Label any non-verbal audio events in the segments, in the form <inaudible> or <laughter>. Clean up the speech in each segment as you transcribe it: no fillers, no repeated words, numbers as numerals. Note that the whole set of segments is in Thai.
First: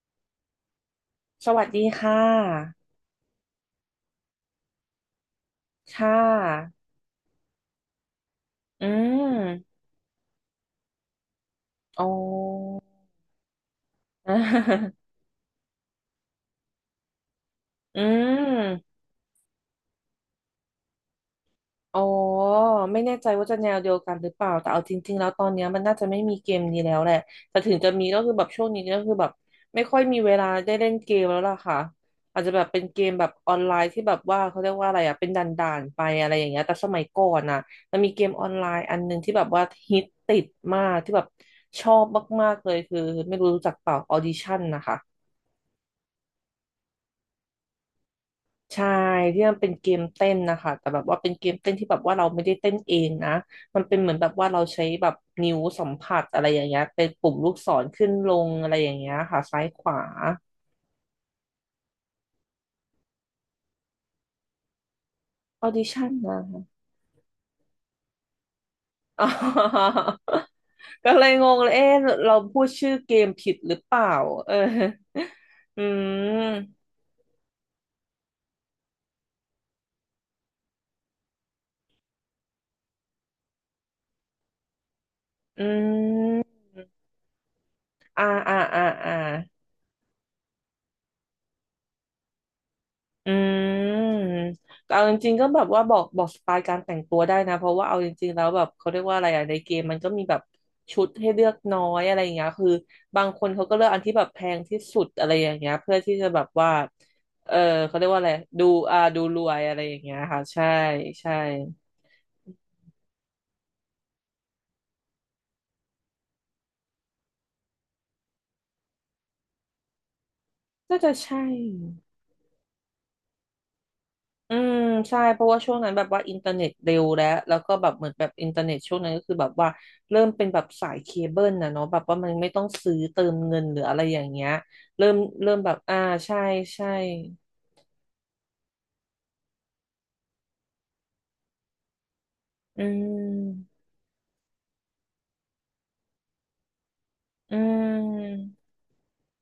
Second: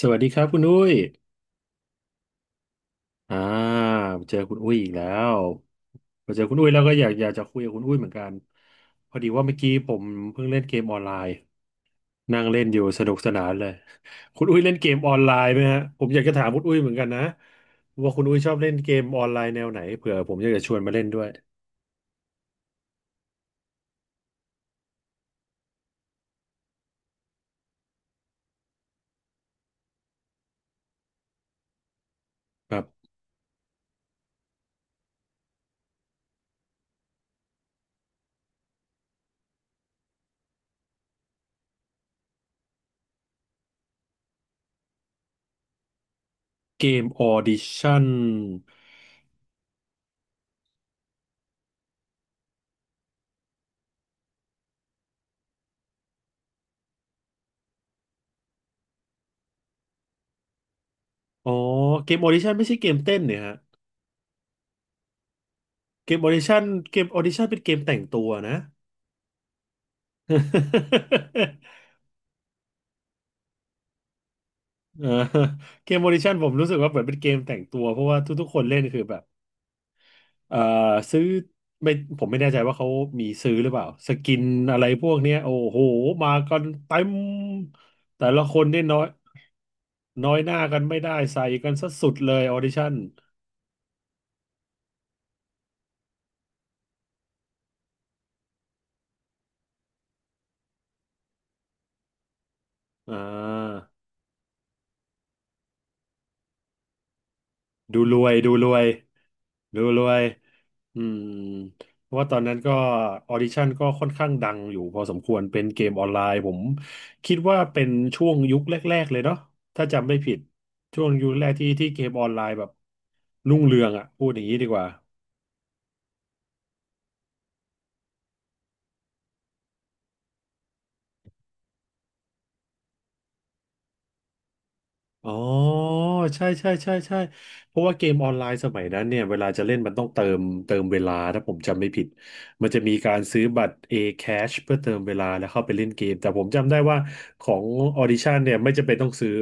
สวัสดีครับคุณอุ้ยสวัสดีค่ะอ่าเจอคุณอุ้ยอีกแล้วค่มาเจอคุณอุ้ยะแล้วก็อยากจะคุยกับคุณอุ้ยเหมือนกันอืพอดีว่าเมื่อกี้มผมเพิ่งเล่นเกมออนไลน์อ๋อ นั่งเล่นอยู่สนุกสนานเลย <laughs> คุณอุ้ยเล่นเก <laughs> มออนไลน์ไหมฮะผมอยากจะถามคุณอุ้ยเหมือนกันนะอืว่าคุณอุ้ยชอบเล่นเกม มออนไลน์แนวไหนเผื่อผมอยากจะชวนมาเล่นด้วยอ๋อไม่แน่ใจว่าจะแนวเดียวกันหรือเปล่าแต่เอาจริงๆแล้วตอนเนี้ยมันน่าจะไม่มีเกมนี้แล้วแหละแต่ถึงจะมีก็คือแบบช่วงนี้ก็คือแบบไม่ค่อยมีเวลาได้เล่นเกมแล้วล่ะค่ะอาจจะแบบคเป็รันเกบมแบบออนไลน์ที่แบบว่าเขาเรียกว่าอะไรอ่ะเป็นด่านๆไปอะไรอย่างเงี้ยแต่สมัยก่อนน่ะมันมีเกมออนไลน์อันหนึ่งที่แบบว่าฮิตติดมากที่แบบชอบมากๆเลยคือไม่รู้รู้จักเปล่าออดิชั่นนะคะ เกมออดิชั่นใช่ที่มันเป็นเกมเต้นนะคะแต่แบบว่าเป็นเกมเต้นที่แบบว่าเราไม่ได้เต้นเองนะมันเป็นเหมือนแบบว่าเราใช้แบบนิ้วสัมผัสอะไรอย่างเงี้ยเป็นปุ่มลูกศรขึ้นลงอะไรอย่างเงี้ยค่ะซ้ายขวาอ๋อเกมออดิชั่นไม่ใช่เกมเต้นเนี่ยฮะออดิชั่เกนมออนะ ดิ <laughs> ชั่คะนเกมออดิชั่นเป็นเกมแต่งตัวนะ อ๋อก็เลยงงเลย <laughs> เอ๊ะเราพูดชื่อเกมผิดหรือเปล่าเออเอออืเกม Audition ผมรู้สึกมว่าเหมือนเป็นเกมแต่งตัวเพราะว่าทุกๆคนเล่นคือแบบเอ่อซื้อไม่ผมไม่แน่ใจว่าเขามีซื้อหรือเปล่าสกินอะไรพวกเนี้ยโอ้อืโหมากัมนเต็มอ่าแต่ละอ่าคนอ่านี่น้อยอ่า น้อยหน้ากันไม่ได้ใส่กันซะสุดเลย Audition อืมเอาจริงๆก็แบบว่าบอกสไตล์การแต่งตัวได้นะเพราะว่าเอาจริงๆแล้วแบบเขาเรียกว่าอะไรอะในเกมมันก็มีแบบชุดให้เลือกน้อยอะไรอย่างเงี้ยคืออ่บางคนเขาก็เลือกอัา นที่แบบแพงที่สุดอะไรอย่างเงี้ยเพื่อที่จะแบบว่าเออเขาดูเรียกรว่าอะวไรยดูดูรวยอ่าดูรวยอะไรดูอย่ารงวเงี้ยย ค่ะใช่อืมใช่เพราะว่าตอนนั้นก็ออดิชั่นก็ค่อนข้างดังอยู่พอสมควรเป็นเกมออนไลน์ผมคิดว่าเป็นช่วงยุคแรกๆเลยเนาะถ้าจำไม่ผิดน่าช่วจะงยุคใช่ แรกที่เกมออนไลน์แบบรุ่งเรืองอ่ะพูดอย่างอืนี้ดีมกว่า ใช่เพราะว่าช่วงนั้นแบบว่าอินเทอร์เน็ตเร็วแล้วแล้วก็แบบเหมือนแบบอินเทอร์เน็ตช่วงนั้นก็คือแบบว่าเริ่มเป็นแบบสายเคเบิลนะเนาะแบบว่ามันไม่ต้องซื้อเติมเงินหรืออะไรอย่างเงี้ยเริ่มอ๋เริ่มแบบออ่าใช่ใช่ใช่ใช่ใช่ใช่เพราะว่าเกมออนไลน์สมัยนั้นเนี่ยเวลาจะเล่นมันต้องเติมเวลาถ้าผมจำไม่ผิดมันจะอืมีการซื้อบัตร ม A Cash เพื่อเติมเวลาแล้วเข้าไปเล่นเกมแต่ผมจำได้ว่าขออืง Audition มเนี่ยไม่จำเป็นต้องซื้อ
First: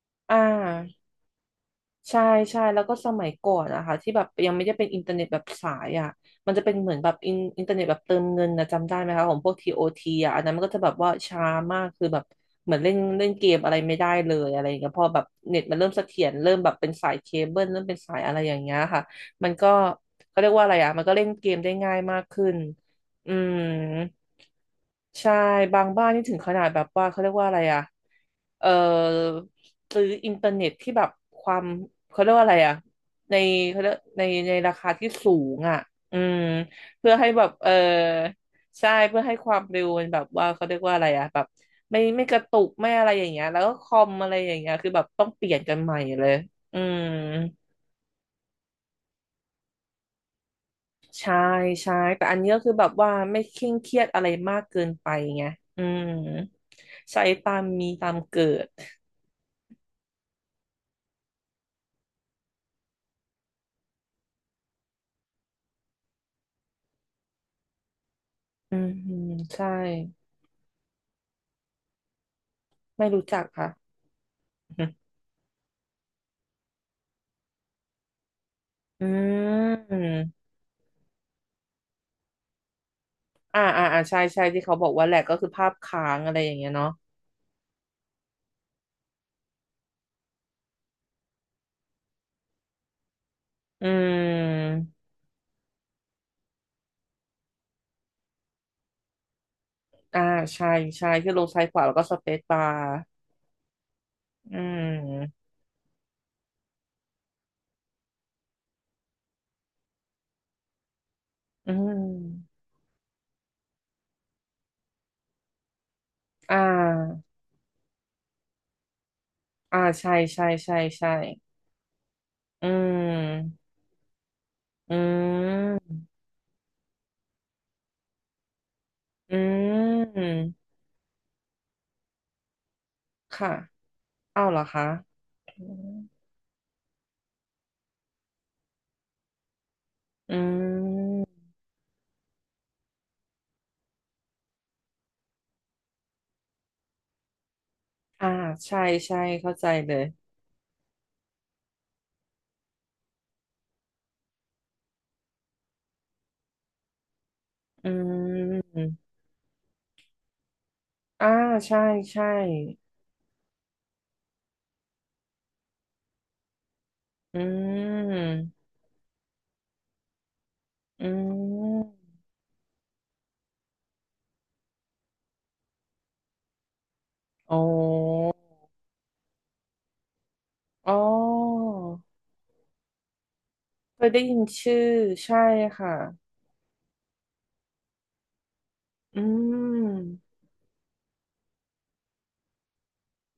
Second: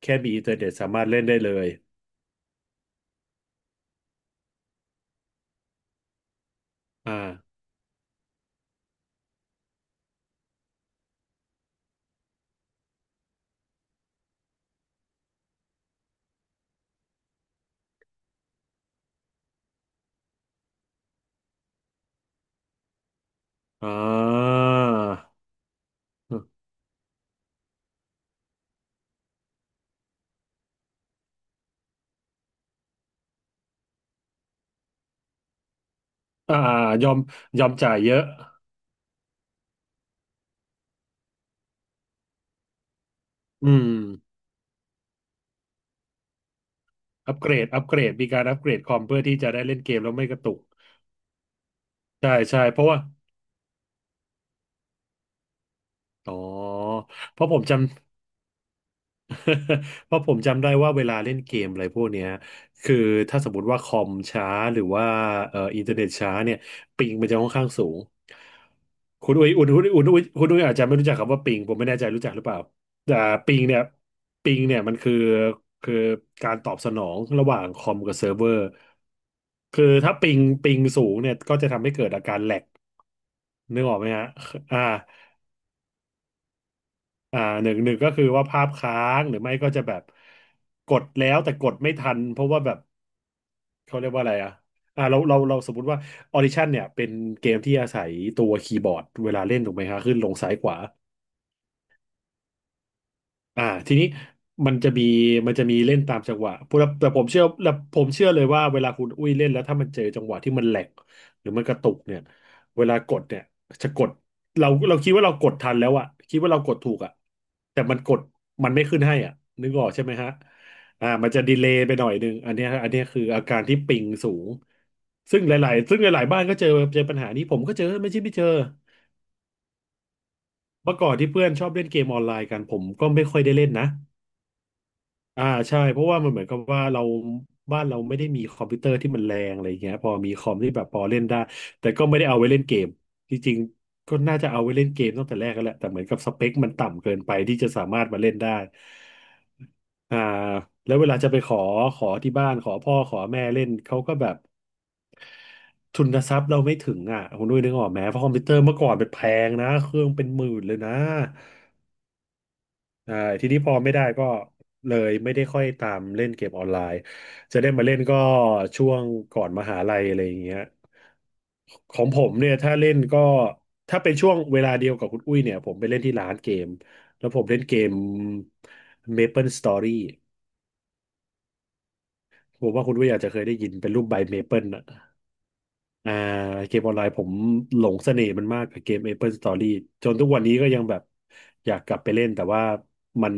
แค่มีอ่อินเทอร์เน็ตสาา มารถเล่นได้เลยใช่ใช่แล้วก็สมัยก่อนนะคะที่แบบยังไม่ได้เป็นอินเทอร์เน็ตแบบสายอ่ะมันจะเป็นเหมือนแบอ่าบอินเทอร์เน็ตแบบเติมเงินนะจำได้ไหมคะของพวก TOT อทีอ่ะอันนั้นมันก็จะแบบว่าช้ามากคือแบบเหมือนเล่นเล่นเกมอะไรไม่ได้เลยอะไรอย่างเงี้ยพอแบบเน็ตมันเริ่มเสถียรเริ่มแบบเป็นสายเคเบิลเริ่มเป็นสายอะไรอย่างเงี้ยค่ะมันก็เขาเรียกว่าอะไรอ่ะมันก็เล่นเกมได้ง่ายมากขึ้นอืมอ่าใช่บางบ้านนี่ถึงขนาดแบบว่าเขาเรียกว่าอะไรอ่ะเออ ซื้ออินเทอร์เน็ตที่แบบความเขาเรียกว่าอะไรอะในเขาเรียกในในราคาที่สูงอ่ะอืมอ่ายเพื่ออมให้แบบยอเออมจ่ายเยอะใช่เพื่อให้ความเร็วมันแบบว่าเขาเรียกว่าอะไรอะแบบไม่กระตุกไม่อะไรอย่างเงี้ยแล้วอืก็มคอมอะไรอย่างเงี้ยคือแบบต้องเปลี่ยนกันใหม่เลยอืมอัปเกรดมีการอัปเกรดคอมเพื่อที่จะได้เล่นเกมแล้วไม่กระตุกใช่ใช่แต่ใช่อันนี้ก็ใช่คือเพแบราะบว่าว่าไม่เคร่งเครียดอะไรมากเกินไปไงอืมอ๋อใช้เพราะตาผมมมีตาจำ มเกิด <laughs> เพราะผมจำได้ว่าเวลาเล่นเกมอะไรพวกเนี้ยคือถ้าสมมติว่าคอมช้าหรือว่าอินเทอร์เน็ตช้าเนี่ยปิงมันจะค่อนข้างสูงอืมใช่คุณอุ้ยอาจจะไม่รู้จักคำว่าปิงผมไม่แน่ใจรู้จักหรือเปล่าไม่แต่รู้จักปิงค่เนี่ยปิงเนี่ยมันะ คือคือการตอบสนองระหว่างคอมกับเซิร์ฟเวอร์อืคือมถ้าปิงสูงเนี่ยก็จะทำให้เกิดอาการแหลกอ่านึอ่ากออกอ่าไหมใช่ฮะใช่ที่เขาอ่า บอกว่าแหลกก็คือภาพค้างอะไรอย่างเงี้ยเนาะอ่าหนึ่งก็คือว่าภาพค้างหรือไม่ก็จะแบบกดแล้วแต่กดไม่ทันเพราะว่าแบบอืเขาเรียกว่าอะไรอ่ะมอ่าเราสมมติว่าออดิชั่นเนี่ยเป็นเกมที่อาศัยตัวคีย์บอร์ดเวลาเล่นถูกไหมฮะขึ้นอ่าลงซ้ายขใช่วา ใช่ ที่ลงซ้ายขวาแล้วก็สเปซบาร์อ่าทีนี้อืมันจะมีมมันจะมีเล่นตามจังหวะพูดแล้วแต่ผมเชื่อเลยว่าเวลาคุณอุ้ยเล่นแล้วถ้ามันเจอจังหวะที่มันแหลกหรือมันอืกระตุกมเนี่ยเวลากดเนี่ยจะกดเราคิดว่าเรากดทันแล้วอะคิดว่าอ่เรากดถูกอะาแต่มันไม่ขึ้นให้อ่ะนึกอ่าออกใช่ใช่ไหมฮะใช่ใช่อ่าใช่ มันจะดีเลย์ไปหน่อยนึงอันเนี้อืยอันเนี้ยคืออาการมที่ปิงสูงอืซึ่งหลายๆซึ่มงหลายๆบ้านก็เจอปัญหานี้ผมก็เจอไม่ใช่ไม่เจออืมเมื่อก่อนที่เพื่อนชอบเล่นเกมออนไลน์กันผมก็ไม่ค่อยค่ะได้เล่นนะ เอาเหรอคะอ่าอืใช่มเพราะว่ามันเหมือนกับว่าเราบ้านเราไม่ได้มีคอมพิวเตอร์ที่มันแรงอะไรอย่างเงี้ยพอมีอืคอมที่แบบพอเล่นได้มแต่ก็ไม่ได้เอาไว้เล่นเกมจริงๆก็น่าจะเอาไว้เล่นเกมตั้งแต่แรกแล้วแหละแต่เหมือนกับสเปคมันต่ำเกินไปที่จะสามารถมาอ่าเล่นได้ใช่ใช่เข้าใจเลยอ่าแล้วเวลาจะไปขอขอที่บ้านขอพ่อขอแม่เล่นเขาก็แบบทุนทรัพย์เราไม่ถึงอ่ะคุณด้วยนึกอออืกไหมเพราะคอมพิวเตอร์เมื่มอก่อนเป็นแพงนะเครื่องเป็นหมื่นเลยนะ อ่าใช่ใช่ใช่ทีนี้พอไม่ได้ก็เลยไม่ได้ค่อยตามเล่นเกมออนไลน์ อืจะได้มาเล่นก็ม ช่วงก่อนมหาลัยอะไรอย่างเงี้ยอืของมผมเนี่ยถ้าเล่นก็ถ้าเป็นช่วงเวลาเดียวกับคุณอุ้ยเนี่ยผมไปเล่นที่ร้านเกมแล้วผมอ๋อเล่นเกม Maple Story อ๋อผมว่าคุณอุ้ยอาจจะเคยได้ยินเป็นเครูปยใบได้ยิเมนเปิลชื่ออะ ใช่ค่ะ อ่าเกมออนไลน์ผมหลงเสน่ห์มันมากกับเกม อื Maple Story จนมทุกวันนี้ก็ยังแบบอยากกลับไปเล่นแต่ว่ามัน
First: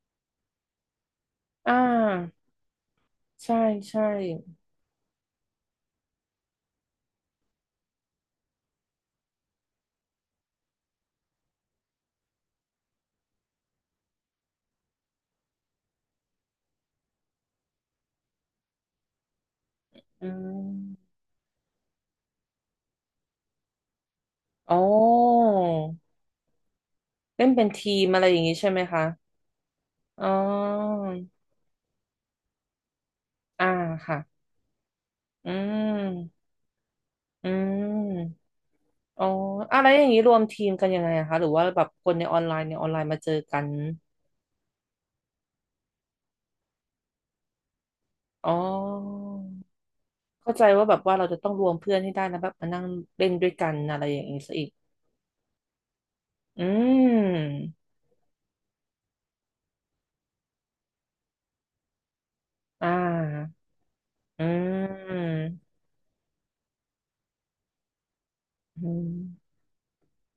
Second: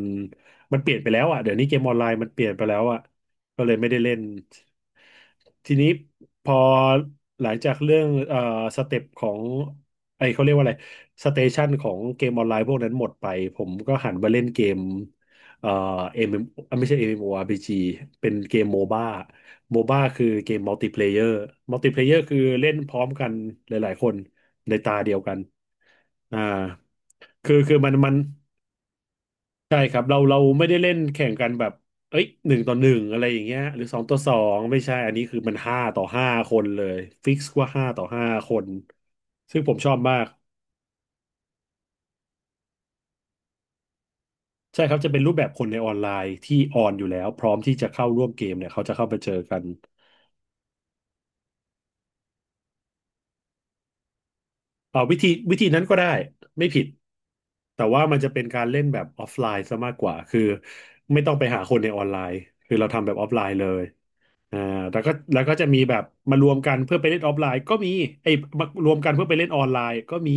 มันเปลี่ยนไปแล้วอ่ะเดี๋ยวนี้อ่เกมออนไลน์มันเปาลี่ยนไปแล้วอ่ะใช่ก็เลยไม่ได้ใช่เล่นทีนี้พอหลังจากเรื่องสเต็ปของไอเขาเรียกว่าอะไรสเตชันของเกมออนไลน์พวกนั้นหมดไปผมก็หันมาเล่นเกม เอ่อ MM เอ็มเอ็มไม่ใช่ MMORPG เป็นเกมโมบ้าโมบ้าคือือเกมมัลติเพลมเยอร์มัลติเพลเยอร์คือเล่นพร้อมกันหลายๆคนอ๋ในตาเดียวกันออ่าเล่นคือเป็นคือทีมันมมันอะไรอย่างนี้ใช่ไหมคะใช่ครับเราอ๋อเราไม่ได้เล่นแข่งกันแบบเอ้ยหนึ่งต่อหนึ่งอะไรอย่างเงี้ยอ่าหรือสองต่ค่ะอสองไม่ใช่อันนี้คืออืมันห้าต่อห้ามคนเลยฟิกอืซ์ว่าห้าต่อห้ามคนอ๋อซึ่งผมอะไรชออบย่างมานี้กรวมทีมกันยังไงอะคะหรือว่าแบบคนในออนไลน์ในออนไลน์มาเจอกันใช่ครับจะเป็นรูปแบบคนในออนไลน์ที่ออนอยู่แล้วพร้อมที่จะเข้าร่วมเกอ๋อ มเนี่ยเขาจะเข้าไปเจอกัน เข้าใจว่าแบบว่าเราจะต้องรวมเพื่อนให้ได้นะแบบมานั่งเล่นด้วยกันอะไรอย่างนี้ซะอีกวิธีนั้นก็ได้อืไม่ผิดมแต่ว่ามันจะเป็นการเล่นแบบออฟไลน์ซะมากกว่าคือไม่ต้องไปหาคนในออนไลน์คืออ่เราทำแบบออฟไลาน์เลยอือ่าแล้วก็แล้มวก็จะมีแบบมารวมกันเพื่อไปเล่นออฟไลน์ก็มีไอ้ยมาอืรวมกันเพื่อไปเล่มนออนไลน์ก็มี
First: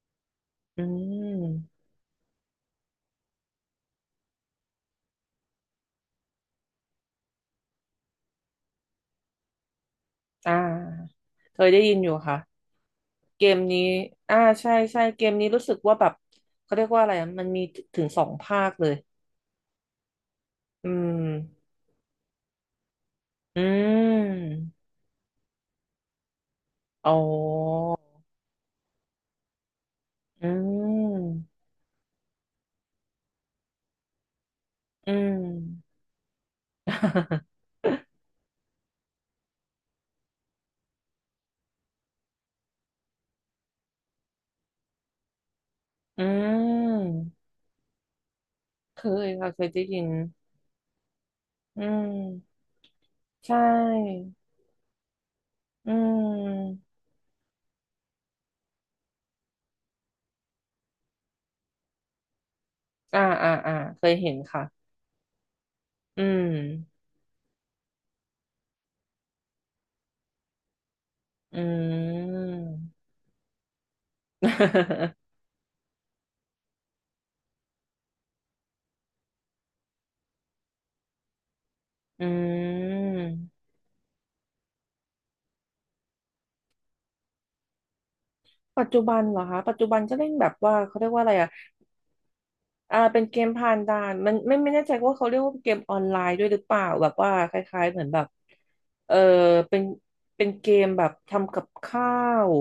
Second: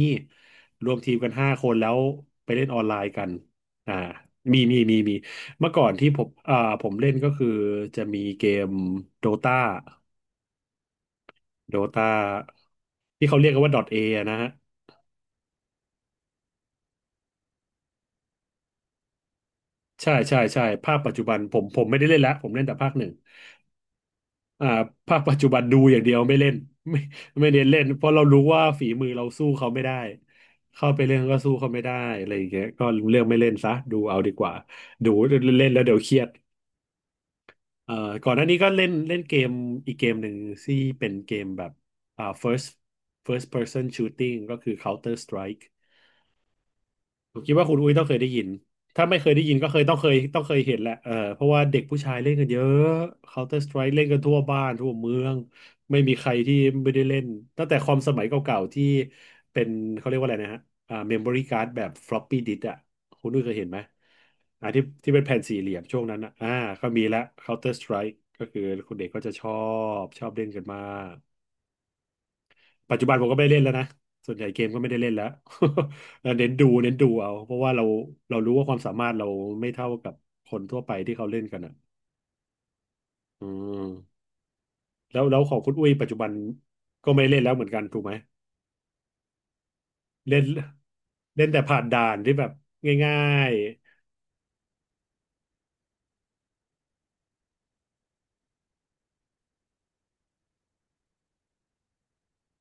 อืรวมทีมกันห้าคนมแล้วไปเล่นออนไลน์กันอ่ามีเมื่อก่อนที่ผมเล่นก็คือจะมีเกมโดตาอ่าเคยโดได้ยินอตายู่ค่ะที่เขาเกเรียกมกันว่า นี้ .A อะอ่านะฮะ ใช่ใช่เกมนี้รู้สึกว่าแบบเขาเรียกว่าอะไรอะมันมีถึงสองภาคเลยใช่ใช่ใช่อืภาคปัจจุมบันผมไม่ได้เล่นแล้วผมเล่นแต่ภาคหนึ่งอืมอ่าภาคปัจจุบันดูอย่างเดียวไม่เล่น <laughs> ไม่อ๋อไม่เน้นเล่นเพราะเรารู้ว่าฝีมือเราสู้เขาไม่ได้อืเข้าไปเล่นก็สู้มเขาไม่ได้อะไรอย่างเงี้ยก็เลือกไม่เล่นซะดูเอาดีกว่าอืดูม เล่นแล้วเดี๋ยวเครียด <laughs> เอ่อก่อนหน้านี้ก็เล่นเล่นเกมอีกเกมหนึ่งที่เป็นเกมแบบอ่า first first person shooting ก็คือ Counter Strike อืมผมคิดว่าคุณอุ้ยต้องเคยได้ยิน เคถ้าไม่เคยยได้ค่ะยินเคยก็เคได้ยต้องยิเคนยต้องเคยเห็นแหละเออเพราะว่าเด็อืกผู้ชายเล่นกันเยม อะ ใช Counter Strike เล่นกัน่ ทั่วบ้านทั่วเมือง อืไม่มีใครที่ม ไม่ได้เล่นตั้งแต่คอมสมัยเก่าๆที่เป็นเขาเรียกว่าอะไรนะฮะอ่า memory card แบบ floppy disk อ่ะอ่าคุณอุ้ยอ่าเคยเห็นอ่าไหมเคยเห็นอ่าที่ค่ะที่เป็นแผ่นสี่เหลี่ยมช่วงนั้นอือ่ะอ่าม ก็มีละ Counter Strike ก็คือคุณเด็กก็จะชอบเล่นกันมาก อืม ปัจจุบันผมก็ไม่ได้เล่นแล้วนะส่วนใหญ่เกมก็ไม่ได้เล่นแล้ว <laughs> <laughs> แล้วเน้นดูเน้นดูเอาเพราะว่าเรารู้ว่าความสามารถเราไม่เท่ากับคนทั่วไปที่เขาเล่นกันอ่ะอือืม มแล้วแล้วของคุณอุ้ยปัจจุบันก็ไม่เล่นแล้วเหมือนกันถูกไหมปัจจุบันเหรอคะ ปัจจุบันก็เล่นเล่นแบบว่าเขาเรียกว่าอะไรเล่อะ นแต่ผ่านด่านที่แบบอ่าง่าเป็นเกมยผ่านด่านมันไม่แน่ใจว่าเขาเรียกว่าเกมออนไลน์ด้วยหรือเปล่าแบบว่าคล้ายๆเหมือนแบบเออเป็นเป็นเกมแบบทำกับข้าว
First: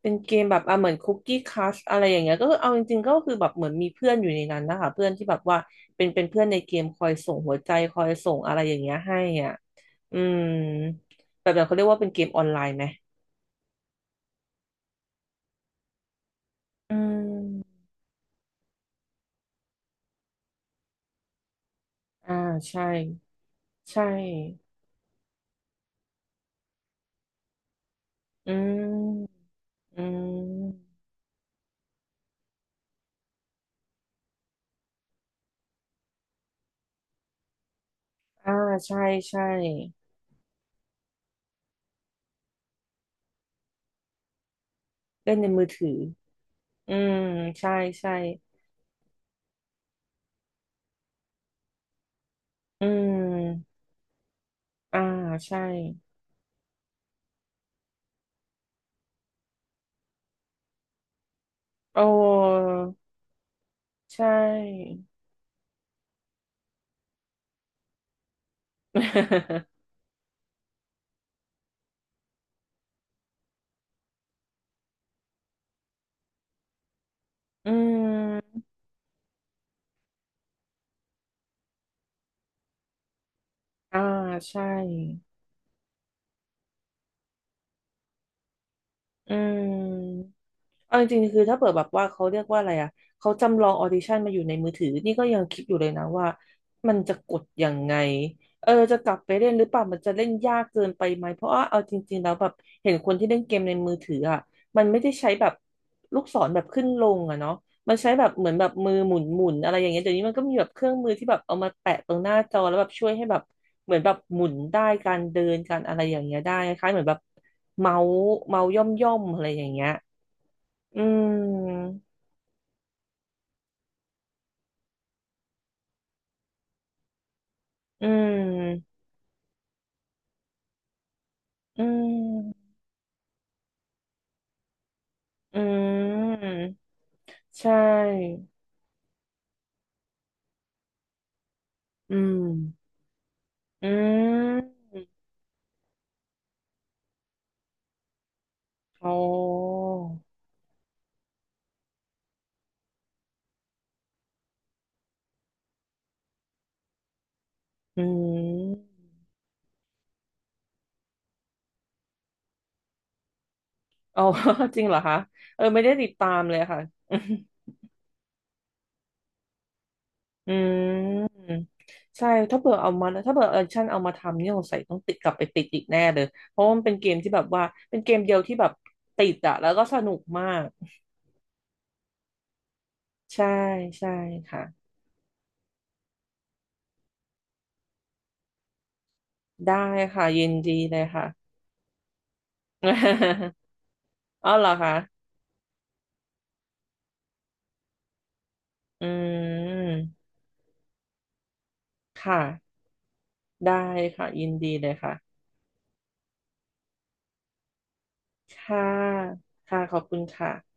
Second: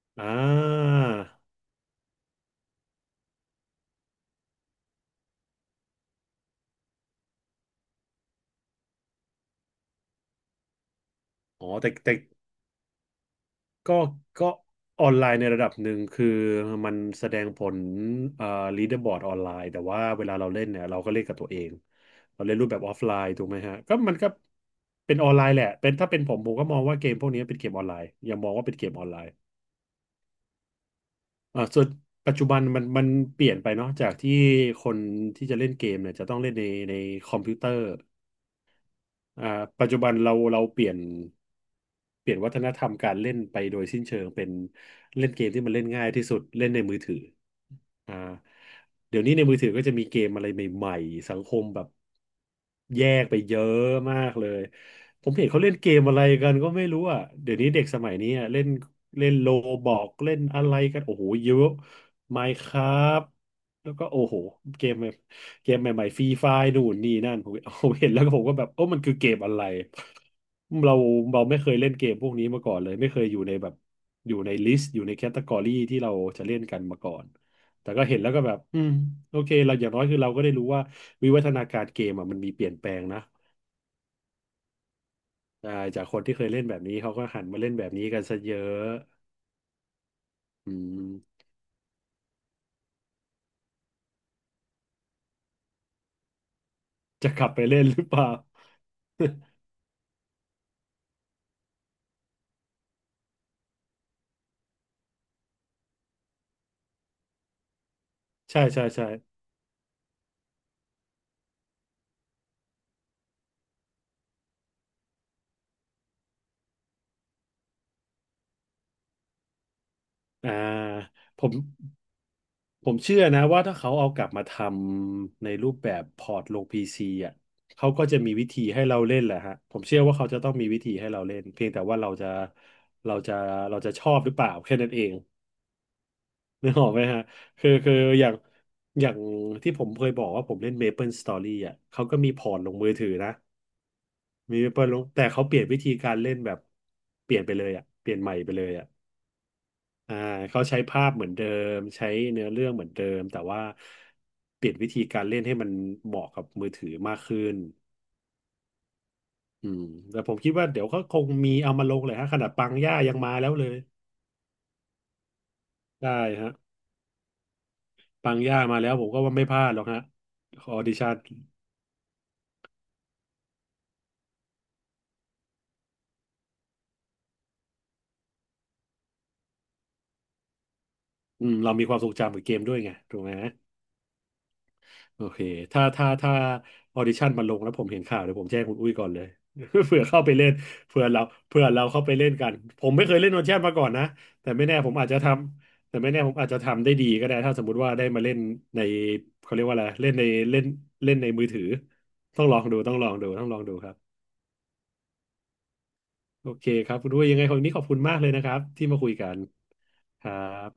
เป็นเกอ่มแบบอ่าเหมือานคุกกี้คัสอะไรอย่างเงี้ยก็คือเอาจริงๆก็คือแบบเหมือนมีเพื่อนอยู่ในนั้นนะคะเพื่อนที่แบบว่าเป็นเพื่อนในเกมคอยส่งหัวใจคอยส่งอะไรอย่างเงี้ยให้อ่ะอืมแบบนั้อ๋นอเขาเรียกแต่ว่าเป็นแต่ เกมออนไลน์ไหมก็ก็ออนไลน์ในระดับหนึ่งคือมัอืนแสดงมผลเอ่อลีดเดอร์บอร์ดออนไลน์แต่ว่าเวลาเราเล่นเนี่ยเราก็เล่นกับตัวเองอ่าเราเล่นรูปแบใช่บออฟไลน์ถูกไหมฮะก็ใชมันก็่เป็นออนไลน์แหละเป็นถ้าเป็นผมก็มองว่าเกมพวกนี้เป็นเกมออนไลน์ยังมอืองว่าเป็นเกมออนไลน์มอืม อ่าส่วนปัจจุบันมันเปลี่ยนไปเนาะจากที่คนที่จะเล่นเกมเนี่ยจะต้องเล่นในในคอมพิวเตอร์ อ่าใช่ใช่อ่าปัจจุบันเราเปลี่ยนวัฒนธรรมการเล่นไปโดยสิ้นเชิงเป็นเล่นเล่นเกในมที่มือมันเล่นถือง่ายที่สุดเล่นในอืมือถือ มใช่ใช่อ่าเดี๋ยวนี้ในมือถือก็จะมีเกมอะไรใหม่ๆสังคมแบบอืแยกไปเยอะมมากเลยอ่าผมเห็นใช่เขาเล่นเกมอะไรกันก็ไม่รู้อ่ะเดี๋ยวนี้เด็กสมัยนี้อะเล่นเล่นโลบอกเล่นอะไรกันโอ้โหเยอะ โอ้ Minecraft แล้วก็ใชโอ้โหเกม่ แบบเกมใหม่ๆฟรีไฟนู่นนี่นั่นผมเห็นแล้วก็ผมก็แบบโอ้มันคือเกมอะไร <laughs> เราเราไม่เคยเล่นเกมพวกนี้มาก่อนเลยไม่เคยอยู่ในแบบอยู่ในลิสต์อยู่ในแคตตากรีที่เราจะเล่นกันมาก่อน อืแต่ก็เห็นแล้วก็แบมบอืมโอเคเราอย่างน้อยคือเราก็ได้รู้ว่าวิวัฒนาการเกมอ่ะมันมีเปลี่ยนแปลงนะอ่าใช่ใช่จากคนที่เคยเล่นแบบนี้เขาก็หันมาเล่นแบบนี้กันซะเยอะอืม อืเอาจริงๆคืมอถ้าเปิดแบบว่าเขาเรียกว่าอะไรอ่ะเขาจำลองออดิชั่นมาอยู่ในมือถือนี่ก็ยังคิดอยู่เลยนะว่ามันจะจะกกดลับไปยัเล่งนไงหรือเปล่า เออจะกลับไปเล่นหรือเปล่ามันจะเล่นยากเกินไปไหมเพราะว่าเอาจริงๆแล้วแบบเห็นคนที่เล่นเกมในมือถืออ่ะมันไม่ได้ใช้แบบลูกศรแบบขึ้นลงอ่ะเนาะมันใช้แบบเหมื <laughs> อนใช่แบบใช่มือใช่หมุนอะไรอย่างเงี้ยเดี๋ยวนี้มันก็มีแบบเครื่องมือที่แบบเอามาแปะตรงหน้าจอแล้วแบบช่วยให้แบบเหมือนแบบหมุนได้การเดินการอะไรอย่างเงี้ยได้คล้ายๆเหมือนแบบเมาส์เมาส์ย่อมอะไรอย่างเงี้ย อ่าอืผมมผมเชื่อนะว่าถ้าเขาเอากลับมาทำในรูปแบบพอร์ตลงพีซีอ่ะเขาก็อืจะมีวิธีให้เรามเล่นแหละฮะผมเชื่อว่าเขาจะต้องมีวิธีให้เราเล่นเพียงอืแต่ว่ามเราจะเราจะชอบหรือเปล่าแค่นั้นเอง อืมนึกออกไหมฮะใชคือคืออย่าง่อย่างที่ผมเคยบอกว่าผมเล่น Maple Story อ่ะเขาอืก็มีมพอร์ตลงมือถือนะอืมี Maple ลมงแต่เขาเปลี่ยนวิธีการเล่นแบบเปลี่ยนไปเลยอ่ะเปลี่ยนใหม่ไปเลยอ่ะโอ้อ่าเขาใช้ภาพเหมือนเดิมใช้เนื้อเรื่องเหมือนเดิมแต่ว่าเปลี่ยนวิธีการเล่นให้มันเหมาะกับมือถือมากขึ้นอืมอืมแต่ผมคิดว่าเดี๋ยวก็คงมีเอามาลงเลยฮะขนาดปังย่ายังมาแล้วเลยอ๋อ <laughs> จริงเหรอคะ เออไม่ได้ติดได้ตามฮะเลยค่ะ ปังย่ามาแล้วผมก็ว่าไม่พลาดหรอกฮะ <laughs> อืออมดิชั่น อืมใช่ถ้าเผื่อเอามาถ้าเผื่อเออชั่นเอามาทำนี่สงสัยต้องติดกลับไปติดอีกแน่เลยเพราะว่ามันเป็นเกมที่แบบว่าเป็นเกมเดียวที่แบบติดอะแล้วก็สนุกมาก อืมเรามีความทรงจำกับเกมด้วยไงถูกไหมใช่ ใช่ค่ะ โอเคถ้าออดิชั่นมาลงแล้วผมเห็นข่าวเดี๋ยวผมแจ้งคุณอุ้ยก่อนเลย ได้ <laughs> เผื่อเข้าค่ะไปยิเล่นนดีเลเผื่ยอเราค่ะ เผื่อเราเข้าไปเล่นกันผมไม่เคยเล่นออดิ <laughs> ชั่นมาก่อนนะอ๋แต่อเหไม่รอแน่ผคะมอาจจะทำแต่ไม่แน่ผมอาจจะทำได้ดีก็ได้ถ้าสมมุติว่าได้มาเล่นในอืเขาเรียกว่าอะไรม เล่นเล่นในมือถือค่ะ ต้องลองดูต้องลองดูต้องลองได้ดูครับค่ะยินดีเลยค่ะโอเคครับคุณอุ้ยยังไงคนนี้ขอบคุณมากเลยนะคครับ่ะ ที่มาคุยกันค่ะ ขอบคุณครัค่ะบ